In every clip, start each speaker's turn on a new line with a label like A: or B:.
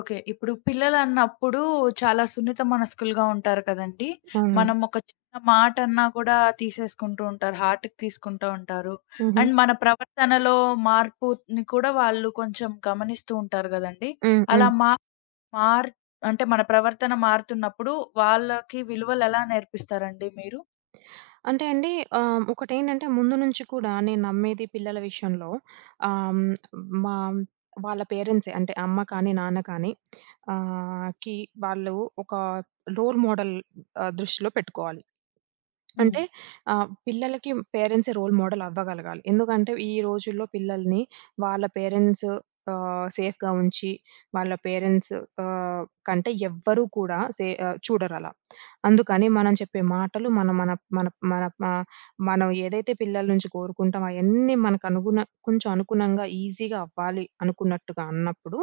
A: Okay. ఇప్పుడు పిల్లలన్నప్పుడు చాలా సున్నిత మనస్కులుగా ఉంటారు కదండీ!
B: అవునండి.
A: మనం ఒక చిన్న మాటన్నా కూడా తీసేసుకుంటూ ఉంటారు. హార్ట్‌కి తీసుకుంటూ ఉంటారు.
B: హుహు.
A: అండ్ మన ప్రవర్తనలో మార్పుని కూడా వాళ్ళు కొంచెం గమనిస్తూ ఉంటారు గదండీ!
B: హ్మ్.
A: అలా
B: హ్మ్.
A: మా మార్ అంటే మన ప్రవర్తన మారుతున్నప్పుడు వాళ్ళకి విలువలెలా నేర్పిస్తారండి మీరు?
B: అంటే అండి ఒకటేంటంటే ముందు నుంచి కూడా నేను నమ్మేది పిల్లల విషయంలో ఆహ్, హ్మ్, మా వాళ్ళ పేరెంట్సే అంటే అమ్మ కానీ, నాన్న కానీ ఆహ్, కి వాళ్ళు ఒక రోల్ మోడల్ దృష్టిలో పెట్టుకోవాలి.
A: హ్మ్.
B: అంటే పిల్లలకి పేరెంట్సే రోల్ మోడల్ అవ్వగలగాలి. ఎందుకంటే ఈ రోజుల్లో పిల్లల్ని వాళ్ళ పేరెంట్స్ సేఫ్‌గా ఉంచి, వాళ్ళ పేరెంట్స్ ఆహ్, కంటే ఎవ్వరూ కూడా సే చూడరలా. అందుకని మనం చెప్పే మాటలు మన మన మన మన ఆహ్, మనం ఏదైతే పిల్లల నుంచి కోరుకుంటామో అయన్నీ మనకు అనుగుణ కొంచెం అనుగుణంగా ఈజీగా అవ్వాలి అనుకున్నట్టుగా అన్నప్పుడు,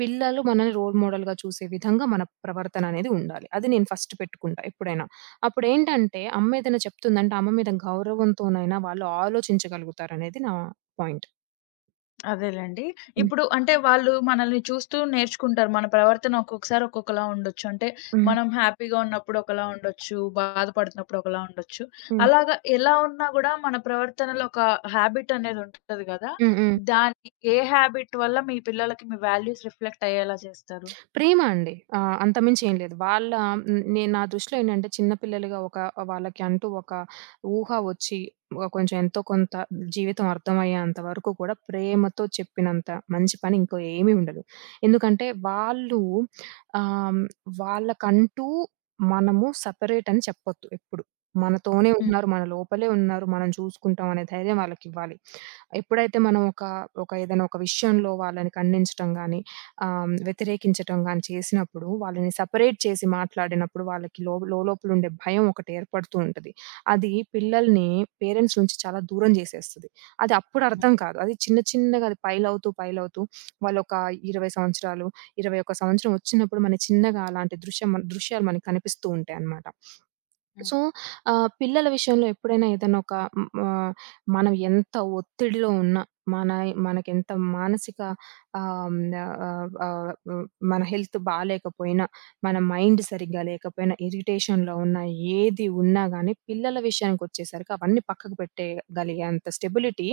B: పిల్లలు మనల్ని రోల్ మోడల్‌గా చూసే విధంగా మన ప్రవర్తన అనేది ఉండాలి. అది నేను ఫస్ట్ పెట్టుకుంటా ఎప్పుడైనా. అప్పుడేంటంటే, అమ్మేదైనా చెప్తుందంటే, అమ్మ మీద గౌరవంతోనైనా వాళ్ళు ఆలోచించగలుగుతారనేది నా పాయింట్.
A: అదేలెండి.
B: హ్మ్.
A: ఇప్పుడు అంటే వాళ్ళు మనల్ని చూస్తూ నేర్చుకుంటారు. మన ప్రవర్తన ఒక్కొక్కసారి ఒక్కొక్కలా ఉండొచ్చు. అంటే
B: హ్మ్.
A: మనం హ్యాపీగా ఉన్నప్పుడు ఒకలా ఉండొచ్చు. బాధపడుతున్నప్పుడు ఒకలా ఉండొచ్చు.
B: హ్మ్.
A: అలాగా ఎలా ఉన్నా గూడా మన ప్రవర్తనలో ఒక హ్యాబిట్ అనేది ఉంటది గదా!
B: హ్మ్. హ్మ్.
A: దాన్ని ఏ హ్యాబిట్ వల్ల మీ పిల్లలకి మీ వాల్యూస్ రిఫ్లెక్ట్ అయ్యేలా చేస్తారు?
B: ప్రేమ అండి. అంతకుమించి ఏం లేదు. వాళ్ళ నేను నా దృష్టిలో ఏంటంటే చిన్న పిల్లలుగా ఒక వాళ్ళకి అంటూ ఒక ఊహ వచ్చి ఒక కొంచెం ఎంతో కొంత జీవితం అర్థమయ్యేంత వరకు కూడా ప్రేమతో చెప్పినంత మంచి పని ఇంకో ఏమీ ఉండదు. ఎందుకంటే వాళ్ళు ఆహ్, వాళ్ళకంటూ మనము సెపరేట్ అని చెప్పొద్దు ఎప్పుడు. మనతోనే
A: హ్మ్.
B: ఉంటున్నారు. మన లోపలే ఉన్నారు. మనం చూసుకుంటాం అనే ధైర్యం వాళ్ళకివ్వాలి. ఎప్పుడైతే మనం ఒక ఒక ఏదైనా ఒక విషయంలో వాళ్ళని ఖండించటం గాని, వ్యతిరేకించటం గాని చేసినప్పుడు, వాళ్ళని సెపరేట్ చేసి మాట్లాడినప్పుడు వాళ్ళకి లో లోలోపలుండే భయం ఒకటి ఏర్పడుతూ ఉంటది. అది పిల్లల్ని పేరెంట్స్ నుంచి చాలా దూరం చేసేస్తది. అది అప్పుడు
A: హ్మ్.
B: అర్థం కాదు. అది చిన్న చిన్నగా అది పైలవుతూ, పైలవుతూ వాళ్ళొక 20 సంవత్సరాలు, 21 సంవత్సరం వచ్చినప్పుడు మన చిన్నగా అలాంటి దృశ్యం దృశ్యాలు మనకు కనిపిస్తూ ఉంటాయన్నమాట.
A: హ్మ్.
B: సో, పిల్లల విషయంలో ఎప్పుడైనా ఏదైనా ఒక మనం ఎంత ఒత్తిడిలో ఉన్నా, మన మనకెంత మానసిక ఆహ్, హ్మ్, ఆహ్, ఆహ్, హ్మ్, మన హెల్త్ బాలేకపోయినా, మన మైండ్ సరిగ్గా లేకపోయినా, ఇరిటేషన్‌లో ఉన్నా, ఏది ఉన్నా గానీ, పిల్లల విషయానికొచ్చేసరికి అవన్నీ పక్కకు పెట్టేయగలిగేంత స్టెబిలిటీ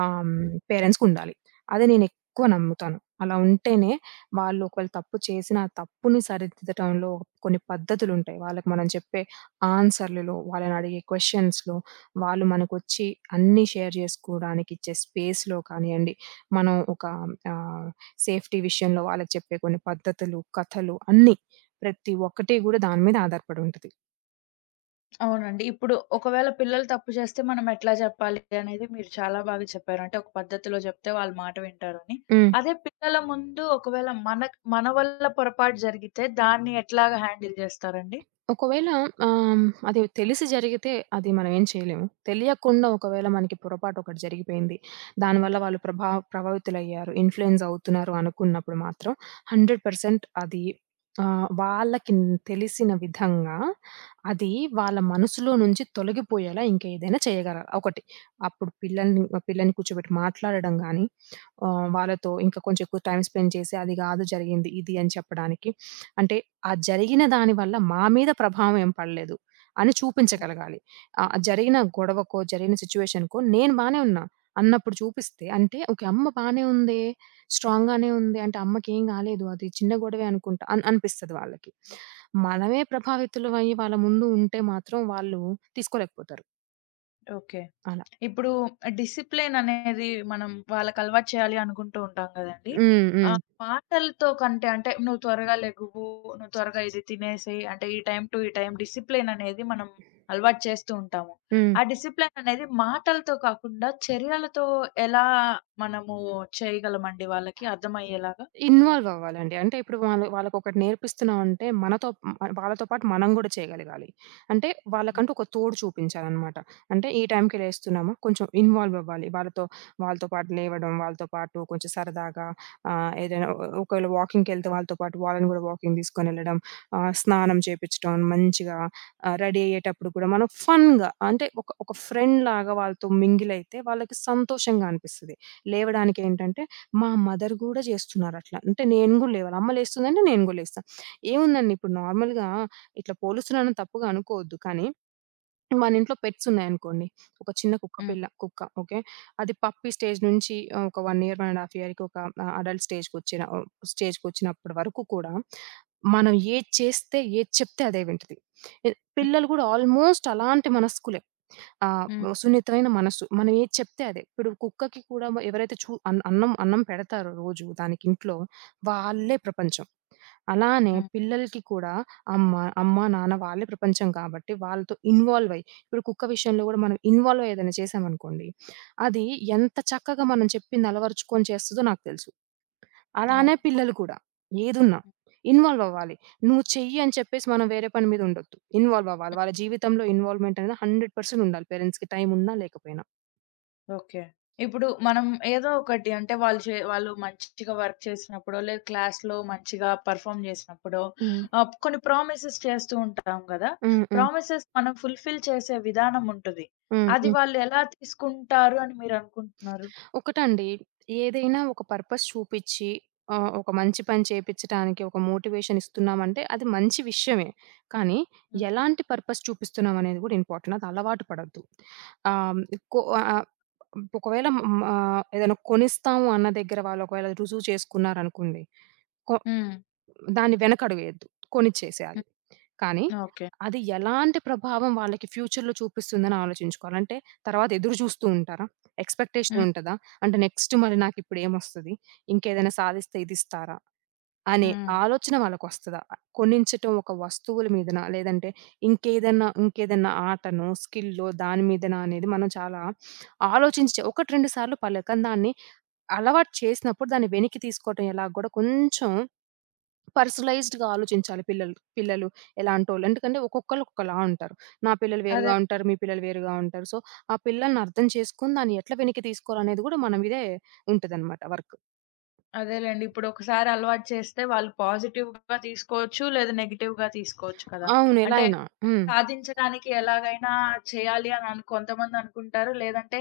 B: ఆహ్, హ్మ్,
A: హ్మ్.
B: పేరెంట్స్‌కుండాలి. అది నేనెక్కువ నమ్ముతాను. అలా ఉంటేనే వాళ్ళు ఒకవేళ తప్పు చేసిన, ఆ తప్పుని సరిదిద్దటంలో కొన్ని పద్ధతులుంటాయి. వాళ్ళకి మనం చెప్పే ఆన్సర్‌లలో, వాళ్ళనడిగే క్వెషన్స్‌లో, వాళ్ళు మనకొచ్చి అన్నీ షేర్ జేసుకోడానికిచ్చే స్పేస్‌లో కానియండి, మనం ఒక ఆహ్, సేఫ్టీ విషయంలో వాళ్ళకి చెప్పే కొన్ని పద్ధతులు, కథలు అన్నీ. ప్రతి ఒక్కటి గూడా దాని మీద ఆధారపడి ఉంటది.
A: అవునండి. ఇప్పుడు ఒకవేళ పిల్లలు తప్పు చేస్తే మనం ఎట్లా జెప్పాలి అనేది మీరు చాలా బాగా చెప్పారు. అంటే ఒక పద్ధతిలో జెప్తే వాళ్ళు మాట వింటారని.
B: హ్మ్.
A: అదే పిల్లల ముందు ఒకవేళ మన వల్ల పొరపాటు జరిగితే దాన్ని ఎట్లాగా హ్యాండిల్ జేస్తారండి?
B: ఒకవేళ ఆహ్, అది తెలిసి జరిగితే అది మనం ఏం చేయలేము. తెలియకుండా ఒకవేళ మనకి పొరపాటు ఒకటి జరిగిపోయింది. దానివల్ల వాళ్ళు ప్రభావితులయ్యారు. ఇన్‌ఫ్లుయెన్స్ అవుతున్నారు అనుకున్నప్పుడు మాత్రం 100% అది వాళ్ళకి తెలిసిన విధంగా అది వాళ్ళ మనసులో నుంచి తొలగిపోయేలా ఇంకేదైనా చేయగలగాలి. ఒకటి అప్పుడు పిల్లని కూర్చోబెట్టి మాట్లాడడం గాని వాళ్ళతో ఇంకా కొంచెం ఎక్కువ టైమ్ స్పెండ్ చేసి, అది కాదు జరిగింది ఇది అని చెప్పడానికి. అంటే ఆ జరిగిన దాని వల్ల మా మీద ప్రభావం ఏం పడలేదు అని
A: హుహు.
B: చూపించగలగాలి. జరిగిన గొడవకో, జరిగిన సిట్యుయేషన్‌కో నేను బానే ఉన్నా అన్నప్పుడు చూపిస్తే అంటే ఓకే. అమ్మ బానే ఉందే, స్ట్రాంగ్‌గానే ఉంది. అంటే అమ్మకేం కాలేదు. అది చిన్న గొడవే అనుకుంటా అని అనిపిస్తది వాళ్ళకి. మనమే ప్రభావితులమయ్యి వాళ్ళ ముందు ఉంటే మాత్రం వాళ్ళు తీసుకోలేకపోతారు.
A: ఓకే.
B: అలా.
A: ఇప్పుడు డిసిప్లిన్ అనేది మనం వాళ్ళకి అలవాటు చేయాలి అనుకుంటూ ఉంటాం కదండీ!
B: హ్మ్. హ్మ్.
A: మాటలతో కంటే అంటే "నువ్వు త్వరగా లెగువు, నువ్వు త్వరగా ఇది తినేసేయి" అంటే ఈ టైమ్ డిసిప్లిన్ అనేది మనం అలవాటు చేస్తూ ఉంటాము.
B: హ్మ్.
A: ఆ డిసిప్లిన్ అనేది మాటలతో కాకుండా చర్యలతో ఎలా మనము చేయగలమండి వాళ్ళకి అర్థమయ్యేలాగా?
B: ఇన్వాల్వ్ అవ్వాలండి. అంటే ఇప్పుడు వాళ్ళు వాళ్ళకొకటి నేర్పిస్తున్నామంటే మనతో మ వాళ్ళతో పాటు మనం గూడా చేయగలగాలి. అంటే
A: హ్మ్.
B: వాళ్ళకంటూ ఒక తోడు చూపించాలనమాట. అంటే ఈ టైంకి లేస్తున్నామా కొంచెం ఇన్వాల్వ్ అవ్వాలి. వాళ్ళతో వాళ్ళతో పాటు లేవడం, వాళ్ళతో పాటు కొంచెం సరదాగా ఏదైనా ఒకవేళ వాకింగ్‌కెళ్తే వాళ్ళతో పాటు వాళ్ళని గూడా వాకింగ్ తీసుకొనెళ్ళడం, స్నానం చేపిచ్చడం మంచిగా రెడీ అయ్యేటప్పుడు కూడా మనం ఫన్‌గా అంటే ఒక ఒక ఫ్రెండ్‌లాగా వాళ్ళతో మింగిల్ అయితే వాళ్ళకి సంతోషంగా అనిపిస్తది. లేవడానికేంటంటే మా మదర్ గూడా జేస్తున్నారట్లా. అంటే నేను గూడా లేవాలి. అమ్మ లేస్తుందంటే నేను గూడా లేస్తా. ఏముందండి ఇప్పుడు నార్మల్‌గా ఇట్లా పోలుస్తున్నానని తప్పుగా అనుకోవద్దు. కానీ మన ఇంట్లో పెట్స్ ఉన్నాయనుకోండి. ఒక చిన్న కుక్క
A: హ్మ్.
B: పిల్ల కుక్క ఓకే. అది పప్పీ స్టేజ్ నుంచి ఒక 1 ఇయర్, 1 ½ ఇయర్‌కి ఒక అడల్ట్ స్టేజ్‌కొచ్చిన స్టేజ్‌కొచ్చినప్పటి వరకు కూడా మనం ఏది చేస్తే, ఏది చెప్తే అదే వింటది. ఎ
A: హ్మ్.
B: పిల్లలు గూడా ఆల్మోస్ట్ అలాంటి మనస్కులే. ఆ!
A: హ్మ్.
B: ఓ సున్నితమైన మనస్సు. మనం ఏది చెప్తే అదే. ఇప్పుడు కుక్కకి కూడా ఎవరైతే అన్నం పెడతారో రోజు దానికి ఇంట్లో, వాళ్ళే ప్రపంచం. అలానే
A: హ్మ్.
B: పిల్లలకి కూడా అమ్మ, అమ్మ, నాన్న వాళ్ళే ప్రపంచం కాబట్టి వాళ్ళతో ఇన్వాల్వ్ అయ్యి, ఇప్పుడు కుక్క విషయంలో కూడా మనం ఇన్వాల్వ్ అయ్యి ఏదైనా చేశామనుకోండి, అది ఎంత చక్కగా మనం చెప్పింది అలవరుచుకొని చేస్తదో నాకు తెలుసు. అలానే
A: అవును.
B: పిల్లలు కూడా. ఏదున్నా
A: హ్మ్.
B: ఇన్వాల్వ్ అవ్వాలి. నువ్వు చెయ్యి అని చెప్పేసి మనం వేరే పని మీద ఉండొద్దు. ఇన్వాల్వ్ అవ్వాలి. వాళ్ళ జీవితంలో ఇన్వాల్వ్‌మెంట్ అనేది 100% ఉండాలి పేరెంట్స్‌కి టైం ఉన్నా లేకపోయినా.
A: ఓకే. ఇప్పుడు మనం ఏదో ఒకటి అంటే వాళ్ళు మంచిగా వర్క్ చేసినప్పుడో, లేదా క్లాస్‌లో మంచిగా పెర్ఫార్మ్ చేసినప్పుడో
B: హ్మ్.
A: కొన్ని ప్రామిసెస్ చేస్తూ ఉంటాం గదా!
B: హ్మ్. హ్మ్. హ్మ్.
A: ప్రామిసెస్ మనం ఫుల్‌ఫిల్ చేసే విధానం ఉంటది. అది
B: హ్మ్.
A: వాళ్ళు ఎలా తీసుకుంటారు అని మీరనుకుంటున్నారు?
B: ఒకటండి. ఏదైనా ఒక పర్పస్ చూపిచ్చి ఒక మంచి పని చేపిచ్చటానికి ఒక మోటివేషన్ ఇస్తున్నామంటే అది మంచి విషయమే. కానీ
A: హ్మ్.
B: ఎలాంటి పర్పస్ చూపిస్తున్నాం అనేది గూడా ఇంపార్టెంట్. అది అలవాటు పడొద్దు. ఆహ్, కొ ఆహ్, ఒకవేళ ఏదైనా కొనిస్తాము అన్న దగ్గర వాళ్ళు ఒకవేళ రుజువు చేసుకున్నారనుకోండి. కొ
A: హ్మ్.
B: దాన్ని వెనకడుగేయొద్దు.
A: హ్మ్.
B: కొనిచ్చేసేయాలి. కానీ
A: ఓకే.
B: అది ఎలాంటి ప్రభావం వాళ్ళకి ఫ్యూచర్‌లో చూపిస్తుందని ఆలోచించుకోవాలి. అంటే తర్వాత ఎదురు చూస్తూ ఉంటారా? ఎక్స్‌పెక్టేషన్
A: హ్మ్.
B: ఉంటదా? అంటే నెక్స్ట్ మరి నాకిప్పుడు ఏమొస్తది? ఇంకేదైనా సాధిస్తే ఇదిస్తారా? అనే
A: హ్మ్.
B: ఆలోచన వాళ్ళకొస్తదా? కొనించటం ఒక వస్తువుల మీదనా? లేదంటే ఇంకేదన్నా ఆటనో, స్కిల్లో దాని మీదనా అనేది మనం చాలా ఆలోచించి ఒకటి, రెండు సార్లు పలకందాన్ని అలవాటు చేసినప్పుడు దాన్ని వెనక్కి తీసుకోవటం ఎలాగో గూడా కొంచెం పర్సనలైజ్డ్‌గా ఆలోచించాలి పిల్లలు ఎలాంటోళ్ళు. ఎందుకంటే ఒక్కొక్కళ్ళు ఒకలా ఉంటారు. నా పిల్లలు
A: అదే.
B: వేరుగా ఉంటారు. మీ పిల్లలు వేరుగా ఉంటారు. సో, ఆ పిల్లల్ని అర్థం చేసుకొని దాన్ని ఎట్లా వెనక్కి తీసుకోవాలనేది గూడా మన మీదే ఉంటదనమాట వర్క్.
A: అదేలెండి. ఇప్పుడొకసారి అలవాటు చేస్తే వాళ్ళు పాజిటివ్‌గా తీసుకోవచ్చు. లేదా నెగెటివ్‌గా తీసుకోవచ్చు కదా!
B: అవును. ఎలా
A: అంటే
B: అయినా.
A: అది
B: హ్మ్.
A: సాధించడానికి ఎలాగైనా చేయాలి అని కొంతమందనుకుంటారు. లేదంటే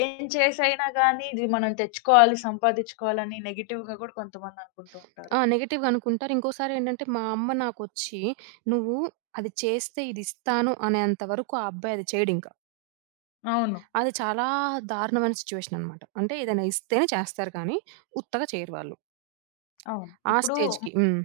A: ఏం చేసైనా గానీ ఇది మనం తెచ్చుకోవాలి, సంపాదించుకోవాలని నెగెటివ్‌గా గూడా కొంతమందనుకుంటూ ఉంటారు.
B: ఆ! నెగెటివ్‌గా అనుకుంటారు. ఇంకోసారేంటంటే మా అమ్మ నాకొచ్చి "నువ్వు అది చేస్తే ఇది ఇస్తాను" అనేంత వరకు ఆ అబ్బాయి అది చేయడింకా.
A: అవును.
B: అది చాలా దారుణమైన సిట్యుయేషన్ అనమాట. అంటే ఏదైనా ఇస్తేనే చేస్తారు కానీ, ఉత్తగా చేయరు వాళ్ళు.
A: అవును.
B: ఆ
A: ఇప్పుడు
B: స్టేజ్‌కి. హ్మ్.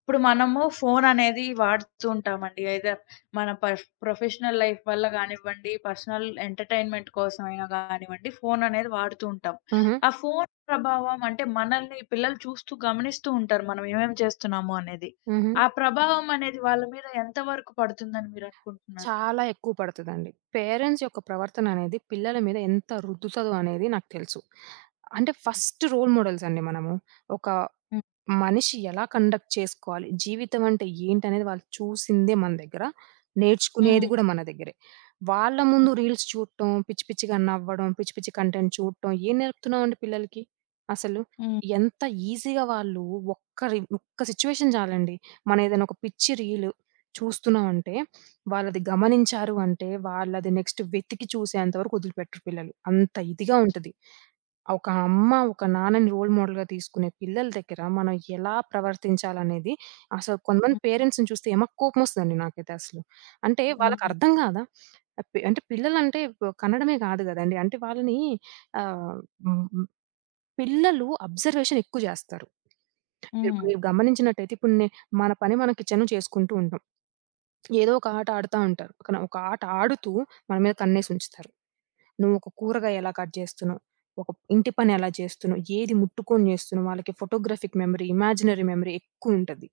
A: ఇప్పుడు మనము ఫోననేది వాడుతూ ఉంటామండి. ఐదర్ మన పర్ఫ్ ప్రొఫెషనల్ లైఫ్ వల్ల గానివ్వండి, పర్సనల్ ఎంటర్‌టైన్‌మెంట్ కోసమైనా గానివ్వండి, ఫోననేది వాడుతూ ఉంటాం.
B: హుహు.
A: ఆ ఫోను ప్రభావం అంటే మనల్ని పిల్లలు చూస్తూ, గమనిస్తూ ఉంటారు మనం ఏమేమి చేస్తున్నాము అనేది.
B: హుహు.
A: ఆ ప్రభావం అనేది వాళ్ళ మీద ఎంత వరకు పడుతుందని మీరనుకుంటున్నారు?
B: చాలా ఎక్కువ పడతదండి. పేరెంట్స్ యొక్క ప్రవర్తన అనేది పిల్లల మీద ఎంత రుద్దుతదో అనేది నాకు తెలుసు. అంటే ఫస్ట్ రోల్ మోడల్స్ అండి మనము. ఒక
A: హ్మ్.
B: మనిషి ఎలా కండక్ట్ చేసుకోవాలి? జీవితం అంటే ఏంటనేది వాళ్ళు చూసిందే మన దగ్గర. నేర్చుకునేది
A: హ్మ్.
B: గూడా మన దగ్గరే. వాళ్ళ ముందు
A: హ్మ్.
B: రీల్స్ చూడటం, పిచ్చి పిచ్చిగా నవ్వడం, పిచ్చి పిచ్చి కంటెంట్ చూడటం ఏం నేర్పుతున్నామండి పిల్లలకి? అసలు
A: హ్మ్.
B: ఎంత ఈజీగా వాళ్ళు ఒక్క సిట్యుయేషన్ చాలండి. మనం ఏదైనా ఒక పిచ్చి రీల్ చూస్తున్నామంటే, వాళ్ళది గమనించారు అంటే, వాళ్ళది నెక్స్ట్ వెతికి చూసేంత వరకు వదిలిపెట్టరు పిల్లలు. అంత ఇదిగా ఉంటది. ఒక అమ్మ, ఒక నాన్నని రోల్ మోడల్‌గా తీసుకునే పిల్లల దగ్గర మనం ఎలా ప్రవర్తించాలనేది అసలు కొంతమంది పేరెంట్స్‌ని చూస్తే కోపమొస్తదండి నాకైతే అసలు. అంటే
A: హ్మ్. హ్మ్.
B: వాళ్ళకర్థం కాదా? ఆ పి అంటే పిల్లలంటే ప్ కనడమే కాదు కదండీ. అంటే వాళ్ళని ఆహ్, హ్మ్, హ్మ్. పిల్లలు అబ్జర్వేషన్ ఎక్కువ చేస్తారు. మీరు
A: హ్మ్.
B: మీరు గమనించినట్టయితే ఇప్పుడు మన పని మనం కిచెన్‌లో చేసుకుంటూ ఉంటాం. ఏదో ఒక ఆట ఆడుతా ఉంటారు. కానీ ఒక ఆట ఆడుతూ మన మీద కన్నేసి ఉంచుతారు. నువ్వొక కూరగాయ ఎలా కట్ చేస్తున్నావు? ఒక ఇంటి పని ఎలా చేస్తున్నావు? ఏది ముట్టుకొని చేస్తున్నావు? వాళ్ళకి ఫోటోగ్రాఫిక్ మెమరీ, ఇమాజినరీ మెమరీ ఎక్కువుంటది.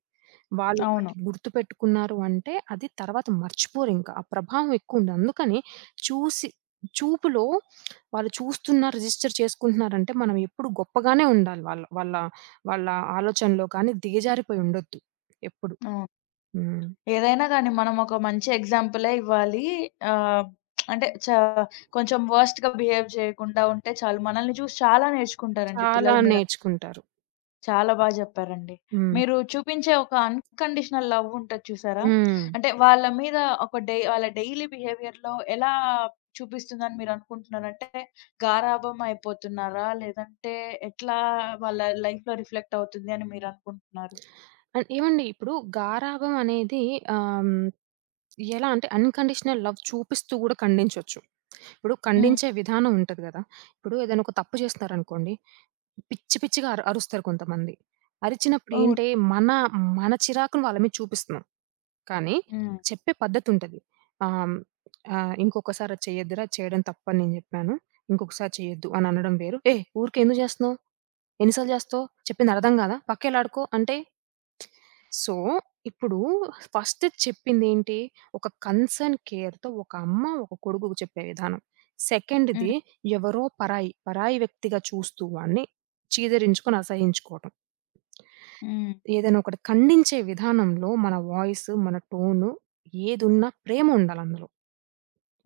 A: అవును.
B: వాళ్ళొకటి గుర్తుపెట్టుకున్నారు అంటే, అది తర్వాత మర్చిపోరింక. ఆ ప్రభావం ఎక్కువుంది. అందుకని చూసి చూపులో వాళ్ళు చూస్తున్నారు, రిజిస్టర్ చేసుకుంటున్నారంటే, మనం ఎప్పుడు గొప్పగానే ఉండాలి. వాళ్ళ వాళ్ళ వాళ్ళ ఆలోచనలో కానీ దిగజారిపోయి ఉండొద్దు. ఎప్పుడు.
A: అవును.
B: హ్మ్.
A: ఏదైనా గానీ మనం ఒక మంచి ఎగ్జాంపులే ఇవ్వాలి. ఆహ్, అంటే చా కొంచెం వర్స్ట్‌గా బిహేవ్ చేయకుండా ఉంటే చాలు. మనల్ని చూసి చాలా నేర్చుకుంటారండి
B: చాలా
A: పిల్లలు. మీరు
B: నేర్చుకుంటారు.
A: చాలా బాగా చెప్పారండి.
B: హ్మ్.
A: మీరు చూపించే ఒక అన్‌కండిషనల్ లవ్ ఉంటది చూసారా?
B: హ్మ్.
A: అంటే వాళ్ళ మీద ఒక డై వాళ్ళ డైలీ బిహేవియర్‌లో ఎలా చూపిస్తుందని మీరు అనుకుంటున్నారు? అంటే గారాబం అయిపోతున్నారా? లేదంటే ఎట్లా వాళ్ళ లైఫ్‌లో రిఫ్లెక్ట్ అవుతుంది అని మీరు అనుకుంటున్నారు?
B: అండ్ ఏవండి ఇప్పుడు గారాబం అనేది ఆహ్, హ్మ్ ఎలా అంటే అన్‌కండిషనల్ లవ్ చూపిస్తూ గూడా ఖండించొచ్చు. ఇప్పుడు
A: హ్మ్.
B: ఖండించే విధానం ఉంటది గదా! ఇప్పుడు ఏదైనా ఒక తప్పు చేస్తున్నారనుకోండి, పిచ్చి పిచ్చిగా అరుస్తారు కొంతమంది. అరిచినప్పుడు
A: అవును.
B: ఏంటే మన మన చిరాకును వాళ్ళ మీద చూపిస్తున్నాం. కానీ
A: హ్మ్.
B: చెప్పే పద్ధతుంటది. ఆహ్, ఆహ్, "ఇంకొకసారి అది చేయొద్దురా! అది చేయడం తప్పని నేను జెప్పాను. ఇంకొకసారి చేయొద్దు" అని అనడం వేరు. "ఏయ్! ఊరికే ఎందుకు జేస్తున్నావు? ఎన్ని సార్లు జేస్తావు? చెప్పింది అర్థం గాదా? పక్కెళ్ళి ఆడుకో" అంటే సో, ఇప్పుడు ఫస్ట్ చెప్పిందేంటి? ఒక కన్సర్న్ కేర్‌తో ఒక అమ్మ, ఒక కొడుకుకి చెప్పే విధానం. సెకండ్‌ది
A: హ్మ్.
B: ఎవరో పరాయి వ్యక్తిగా చూస్తూ వాడిని చీదరించుకొని, అసహించుకోవటం.
A: హ్మ్.
B: ఏదైనా ఒకటి ఖండించే విధానంలో మన వాయిస్, మన టోను ఏదున్నా ప్రేమ ఉండాలందులో.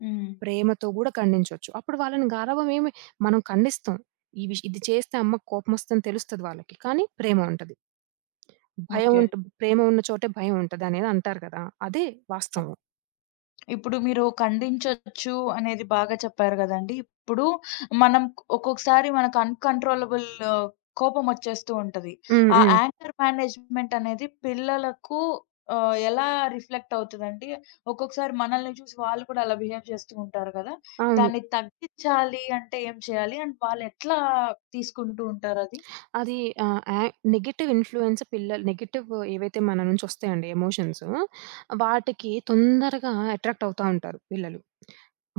A: హ్మ్.
B: ప్రేమతో గూడా ఖండించొచ్చు. అప్పుడు వాళ్ళని గారాబం ఏమి మనం ఖండిస్తాం. ఈ విష్ ఇది చేస్తే అమ్మకు కోపమొస్తదని తెలుస్తది వాళ్ళకి. కానీ ప్రేమ ఉంటది. భయం
A: ఓకే.
B: ఉంటు ప్రేమ ఉన్న చోటే భయం ఉంటదనేది అంటారు కదా! అదే వాస్తవం.
A: ఇప్పుడు మీరు ఖండించొచ్చు అనేది బాగా చెప్పారు గదండీ! ఇప్పుడు మనం ఒక్కొక్కసారి మనకు అన్‌కంట్రోలబుల్ కోపమొచ్చేస్తూ ఉంటది.
B: హ్మ్.
A: ఆ
B: హ్మ్.
A: యాంగర్ మేనేజ్‌మెంట్ అనేది పిల్లలకు ఎలా రిఫ్లెక్ట్ అవుతదండి? ఒక్కొక్కసారి మనల్ని చూసి వాళ్ళు కూడా అలా బిహేవ్ చేస్తూ ఉంటారు గదా!
B: అవును.
A: దాన్ని తగ్గించాలి అంటే ఏం చేయాలి? అండ్ వాళ్ళెట్లా తీసుకుంటూ ఉంటారది?
B: అది ఆహ్, యా నెగెటివ్ ఇన్‌ఫ్లూయెన్స్ పిల్లలు నెగెటివ్ ఏవైతే మన నుంచి వస్తాయండి ఎమోషన్స్, వాటికి తొందరగా అట్రాక్ట్ అవుతా ఉంటారు పిల్లలు.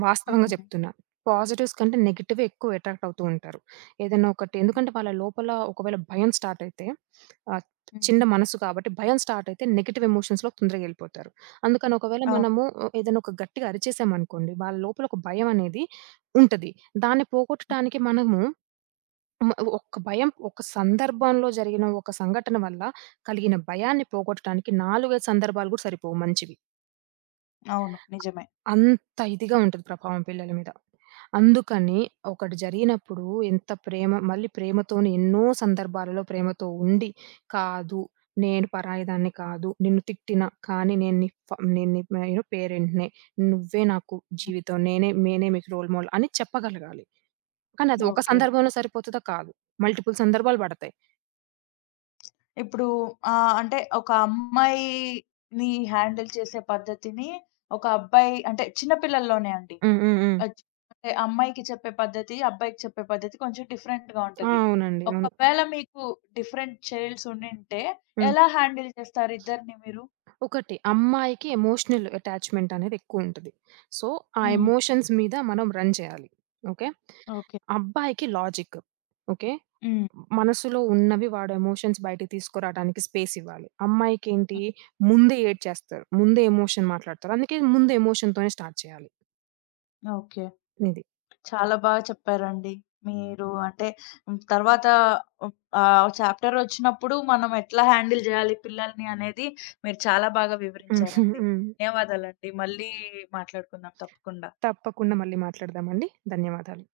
B: వాస్తవంగా
A: హ్మ్.
B: చెప్తున్నా. పాజిటివ్స్ కంటే నెగెటివే ఎక్కువ అట్రాక్ట్ అవుతూ ఉంటారు. ఏదైనా ఒకటి ఎందుకంటే వాళ్ళ లోపల ఒకవేళ భయం స్టార్ట్ అయితే ఆహ్,
A: హ్మ్.
B: చిన్న మనసు కాబట్టి భయం స్టార్ట్ అయితే నెగెటివ్ ఎమోషన్స్‌లోకి తొందరగా ఎళ్ళిపోతారు. అందుకని ఒకవేళ
A: అవును.
B: మనము ఏదైనా ఒక గట్టిగా అరిచేసామనుకోండి, వాళ్ళ లోపల ఒక భయం అనేది ఉంటది. దాన్ని
A: హ్మ్.
B: పోగొట్టడానికి మనము హ్మ్. ఒక్క భయం, ఒక సందర్భంలో జరిగిన ఒక సంఘటన వల్ల కలిగిన భయాన్ని పోగొట్టడానికి 4, 5 సందర్భాలు గూడా సరిపోవు మంచివి.
A: అవును. నిజమే.
B: అంత ఇదిగా ఉంటది ప్రభావం పిల్లల మీద. అందుకని ఒకటి జరిగినప్పుడు ఎంత ప్రేమ మళ్ళీ ప్రేమతోని ఎన్నో సందర్భాలలో ప్రేమతో ఉండి, కాదు నేను పరాయి దాన్ని కాదు. నిన్ను తిట్టినా కానీ నేను నీ యూ నో పేరెంట్‌నే. నువ్వే నాకు
A: హ్మ్.
B: జీవితం. నేనే నేనే మీకు రోల్ మోడల్ అని చెప్పగలగాలి. కానీ అది ఒక
A: ఓకే.
B: సందర్భంలో సరిపోతదా? కాదు. మల్టిపుల్ సందర్భాలు పడతాయి.
A: ఇప్పుడు అంటే ఒక అమ్మాయిని హ్యాండిల్ చేసే పద్ధతిని ఒక అబ్బాయి అంటే చిన్న పిల్లల్లోనే అండి.
B: హ్మ్. హ్మ్. హ్మ్.
A: అచ్ అంటే అమ్మాయికి చెప్పే పద్ధతి, అబ్బాయికి చెప్పే పద్ధతి కొంచెం డిఫరెంట్‌గా
B: ఆ!
A: ఉంటది.
B: అవునండి. అవును.
A: ఒకవేళ మీకు డిఫరెంట్ చైల్డ్స్ ఉండింటే
B: హ్మ్.
A: ఎలా హ్యాండిల్ చేస్తారు ఇద్దరిని మీరు?
B: ఒకటి అమ్మాయికి ఎమోషనల్ అటాచ్‌మెంట్ అనేది ఎక్కువుంటది. సో, ఆ
A: హ్మ్.
B: ఎమోషన్స్ మీద మనం రన్ చేయాలి. ఓకే.
A: ఓకే.
B: అబ్బాయికి లాజిక్. ఓకే.
A: హ్మ్.
B: మనసులో ఉన్నవి వాడు ఎమోషన్స్ బయటికి తీసుకురాడానికి స్పేస్ ఇవ్వాలి.
A: హ్మ్.
B: అమ్మాయికేంటి ముందే ఏడ్చేస్తారు. ముందే ఎమోషన్ మాట్లాడతారు. అందుకే ముందు ఎమోషన్‌తోనే స్టార్ట్ చేయాలి.
A: ఓకే.
B: ఇది.
A: చాలా బాగా చెప్పారండి. మీరు హుహు. అంటే తర్వాత హ్మ్, చాప్టర్ వచ్చినప్పుడు మనం ఎట్లా హ్యాండిల్ జేయాలి పిల్లల్ని అనేది మీరు చాలా బాగా
B: హ్మ్.
A: వివరించారండి.
B: హ్మ్.
A: ధన్యవాదాలండి. మళ్ళీ మాట్లాడుకుందాం తప్పకుండా.
B: తప్పకుండా మళ్ళీ మాట్లాడదామండి. ధన్యవాదాలు.